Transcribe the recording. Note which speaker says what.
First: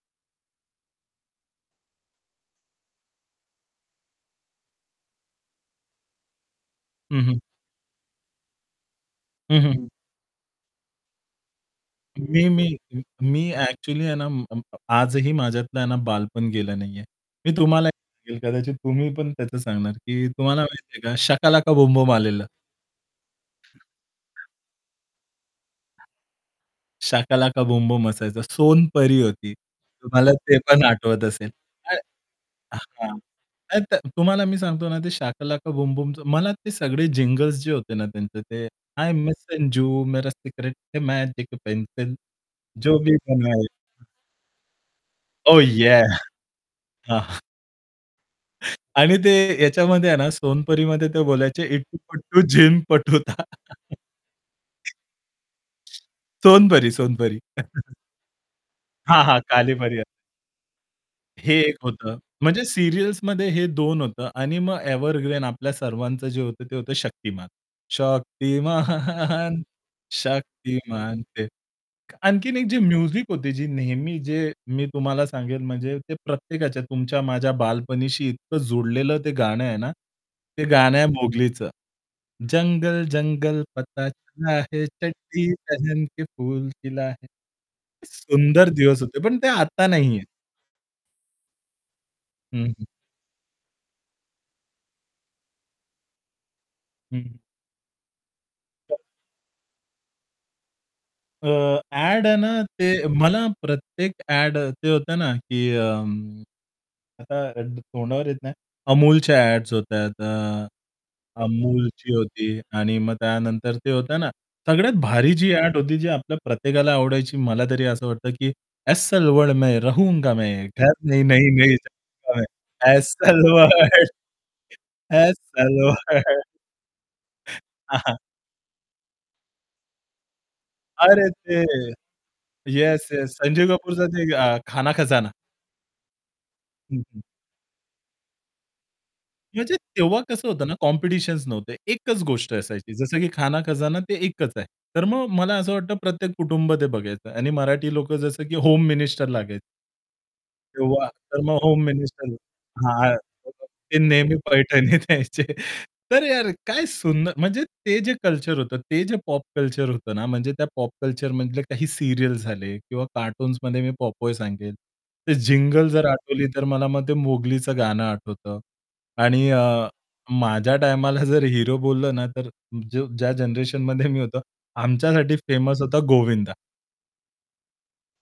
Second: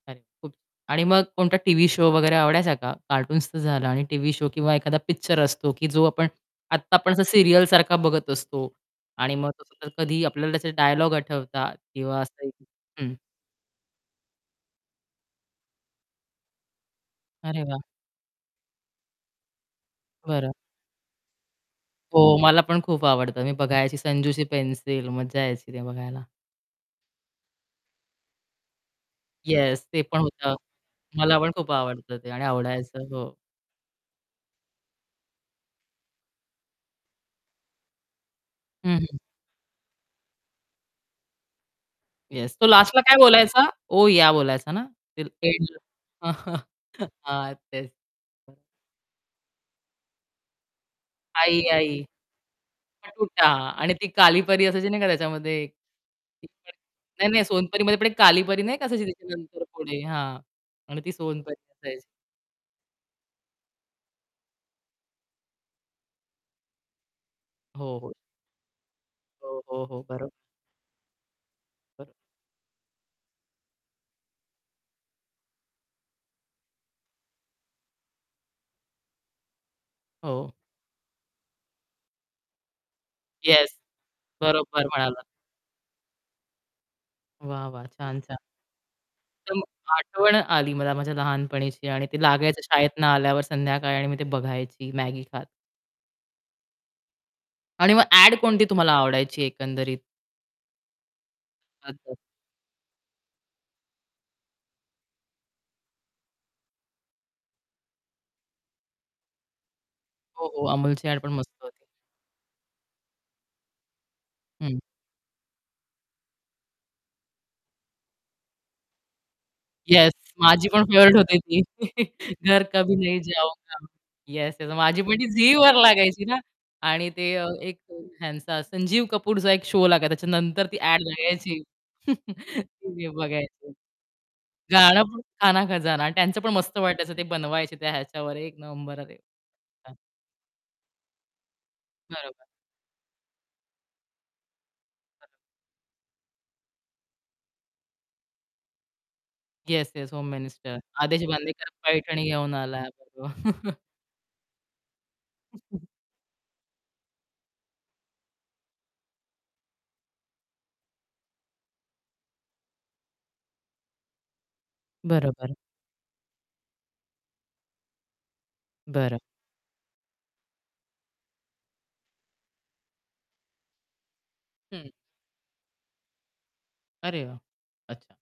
Speaker 1: अरे खूप आणि मग कोणता टीव्ही शो वगैरे आवडायचा का? कार्टून्सचं झालं आणि टीव्ही शो किंवा एखादा पिक्चर असतो की जो आपण आत्ता आपण
Speaker 2: हं,
Speaker 1: असा
Speaker 2: हं.
Speaker 1: सीरियलसारखा बघत असतो. आणि मग
Speaker 2: हं, हं,
Speaker 1: तसं
Speaker 2: हं.
Speaker 1: तर कधी आपल्याला त्याचे डायलॉग आठवतात किंवा
Speaker 2: मी
Speaker 1: असं [unintelligible]
Speaker 2: मी
Speaker 1: हं.
Speaker 2: मी ॲक्चुअली आहे ना, म-म आजही माझ्यातलं ना बालपण गेलं नाहीये. मी
Speaker 1: अरे वाह!
Speaker 2: तुम्हाला सांगेल कदाचित तुम्ही पण त्याचं सांगणार की
Speaker 1: बरं.
Speaker 2: तुम्हाला माहिती आहे का शकालाका बुमबुम
Speaker 1: हो,
Speaker 2: आलेलं.
Speaker 1: मला पण खूप आवडतं मी बघायची संजूशी पेन्सिल मज्जा यायची ते बघायला.
Speaker 2: शकालाका बुमबुम असायचा, सोनपरी होती
Speaker 1: येस ते पण
Speaker 2: तुम्हाला
Speaker 1: होतं.
Speaker 2: ते पण आठवत
Speaker 1: मला
Speaker 2: असेल.
Speaker 1: पण खूप
Speaker 2: हां,
Speaker 1: आवडतं ते आणि आवडायचं.
Speaker 2: हां
Speaker 1: हो.
Speaker 2: [unintelligible] त तुम्हाला मी सांगतो ना ते शकालाका बुमबुम मला ते सगळे जिंगल्स जे होते ना त्यांचे
Speaker 1: हं,
Speaker 2: हाय
Speaker 1: हं.
Speaker 2: मेसेन्जू मेरा सिक्रेट है मॅजिक पेन्सिल
Speaker 1: येस तो
Speaker 2: जो
Speaker 1: लास्टला
Speaker 2: भी
Speaker 1: काय बोलायचा?
Speaker 2: बनवाये.
Speaker 1: ओ या! बोलायचा ना?
Speaker 2: ओह! याह!
Speaker 1: [unintelligible]
Speaker 2: हां.
Speaker 1: हां तेच. [unintelligible]
Speaker 2: आणि ते याच्यामध्ये आहे ना सोनपरीमध्ये ते
Speaker 1: आई,
Speaker 2: बोलायचे इटू
Speaker 1: आई!
Speaker 2: पिट्टू जिनपटुता.
Speaker 1: तुटा आणि ती काली परी असायची नाही का त्याच्यामध्ये [unintelligible]
Speaker 2: सोनपरी, सोनपरी.
Speaker 1: नाही-नाही सोनपरीमध्ये पण एक कालीपरी नाही का असायची
Speaker 2: हां, हां.
Speaker 1: त्याच्यानंतर
Speaker 2: कालीपरी
Speaker 1: पुढे
Speaker 2: [unintelligible]
Speaker 1: हां. आणि ती
Speaker 2: हे
Speaker 1: सोनपरी
Speaker 2: एक
Speaker 1: असायची.
Speaker 2: होतं. म्हणजे सीरियल्समध्ये हे 2 होतं आणि मग एव्हरग्रीन आपल्या सर्वांचं जे होतं ते होतं शक्तिमान,
Speaker 1: हो, हो.
Speaker 2: शक्तिमान
Speaker 1: हो, हो, हो. बरोबर.
Speaker 2: शक्तिमान ते
Speaker 1: बरोबर.
Speaker 2: आणखीन एक जी म्युझिक होती जी नेहमी जे मी तुम्हाला सांगेल म्हणजे ते प्रत्येकाच्या तुमच्या माझ्या बालपणीशी इतकं जुडलेलं ते गाणं आहे ना,
Speaker 1: हो.
Speaker 2: ते गाणं आहे मोगलीचं. जंगल, जंगल.
Speaker 1: येस.
Speaker 2: पता चला
Speaker 1: बरोबर,
Speaker 2: है
Speaker 1: म्हणाला.
Speaker 2: चड्डी पेहेन के फूल खिला है.
Speaker 1: वाह, वाह! छान, छान.
Speaker 2: सुंदर दिवस होते पण ते
Speaker 1: एकदम
Speaker 2: आता नाहीहेत.
Speaker 1: आठवण आली मला माझ्या लहानपणीची आणि ते लागायचं
Speaker 2: हं, हं.
Speaker 1: शाळेतून आल्यावर संध्याकाळी आणि मी ते बघायची मॅगी खात.
Speaker 2: हं.
Speaker 1: आणि मग ॲड कोणती तुम्हाला
Speaker 2: [unintelligible]
Speaker 1: आवडायची एकंदरीत?
Speaker 2: अ,
Speaker 1: [unintelligible]
Speaker 2: अ‍ॅड आहे ना, ते मला प्रत्येक अ‍ॅड ते होतं ना की अं, अ, आता तोंडावर येत नाही. अमूलच्या अ‍ॅड्स होत्या
Speaker 1: हो, हो
Speaker 2: अ,
Speaker 1: अमूलची ॲड पण मस्त होती.
Speaker 2: अमूलची होती आणि मग त्यानंतर ते होत ना
Speaker 1: हं.
Speaker 2: सगळ्यात भारी जी अ‍ॅड होती जी आपल्या प्रत्येकाला आवडायची मला तरी असं वाटतं की एस्सल वर्ल्ड में
Speaker 1: येस,
Speaker 2: रहूंगा मैं
Speaker 1: माझी पण
Speaker 2: घर
Speaker 1: फेव्हराइट
Speaker 2: नही
Speaker 1: होती ती.
Speaker 2: नही जाउंगा मै
Speaker 1: घर कभी नहीं
Speaker 2: एस्सल
Speaker 1: जाऊंगा
Speaker 2: वर्ल्ड,
Speaker 1: येस माझी पण
Speaker 2: एस्सल वर्ल्ड,
Speaker 1: ती झीवर
Speaker 2: एस्सल वर्ल्ड
Speaker 1: लागायची ना आणि ते एक
Speaker 2: हां, हां.
Speaker 1: हेंचा संजीव कपूरचा एक शो लागायचा त्याच्यानंतर ती ॲड
Speaker 2: अरे,
Speaker 1: यायची
Speaker 2: ते
Speaker 1: ती
Speaker 2: येस, येस संजीव
Speaker 1: बघायची.
Speaker 2: कपूरचा ते अ, खाना
Speaker 1: गाणं पण
Speaker 2: खजाना.
Speaker 1: खाना खजाना त्यांचं पण मस्त
Speaker 2: हं,
Speaker 1: वाटायचं
Speaker 2: हं.
Speaker 1: ते बनवायचे त्या ह्याच्यावर एक नंबर आहे ते.
Speaker 2: म्हणजे
Speaker 1: [unintelligible]
Speaker 2: तेव्हा कसं होतं ना कॉम्पिटिशन्स नव्हते. एकच
Speaker 1: बरोबर.
Speaker 2: गोष्ट असायची. जसं की खाना खजाना ते एकच आहे. तर मग
Speaker 1: बरं.
Speaker 2: मला असं वाटतं प्रत्येक कुटुंब ते बघायचं आणि मराठी लोकं जसं की होम मिनिस्टर लागायचे.
Speaker 1: Yes, yes. होम मिनिस्टर
Speaker 2: किंवा
Speaker 1: आदेश
Speaker 2: तर मग
Speaker 1: बांदेकर
Speaker 2: होम
Speaker 1: पैठणी
Speaker 2: मिनिस्टर.
Speaker 1: घेऊन आला.
Speaker 2: हां. [unintelligible] ते नेहमी पैठणीत यायचे तर यार काय सुंदर म्हणजे ते जे कल्चर होतं ते जे पॉप कल्चर होतं ना म्हणजे त्या पॉप कल्चरमधले काही सीरियल्स झाले किंवा कार्टून्समध्ये मी पॉपय सांगेल. ते
Speaker 1: बरोबर.
Speaker 2: जिंगल जर आठवली तर मला मग ते मोगलीचं गाणं आठवतं.
Speaker 1: बरं.
Speaker 2: आणि अ, माझ्या टायमाला जर हिरो बोललं ना, तर ज्या जनरेशनमध्ये मी होतो
Speaker 1: हं.
Speaker 2: आमच्यासाठी फेमस होता गोविंदा.
Speaker 1: अरे वाह! अच्छा.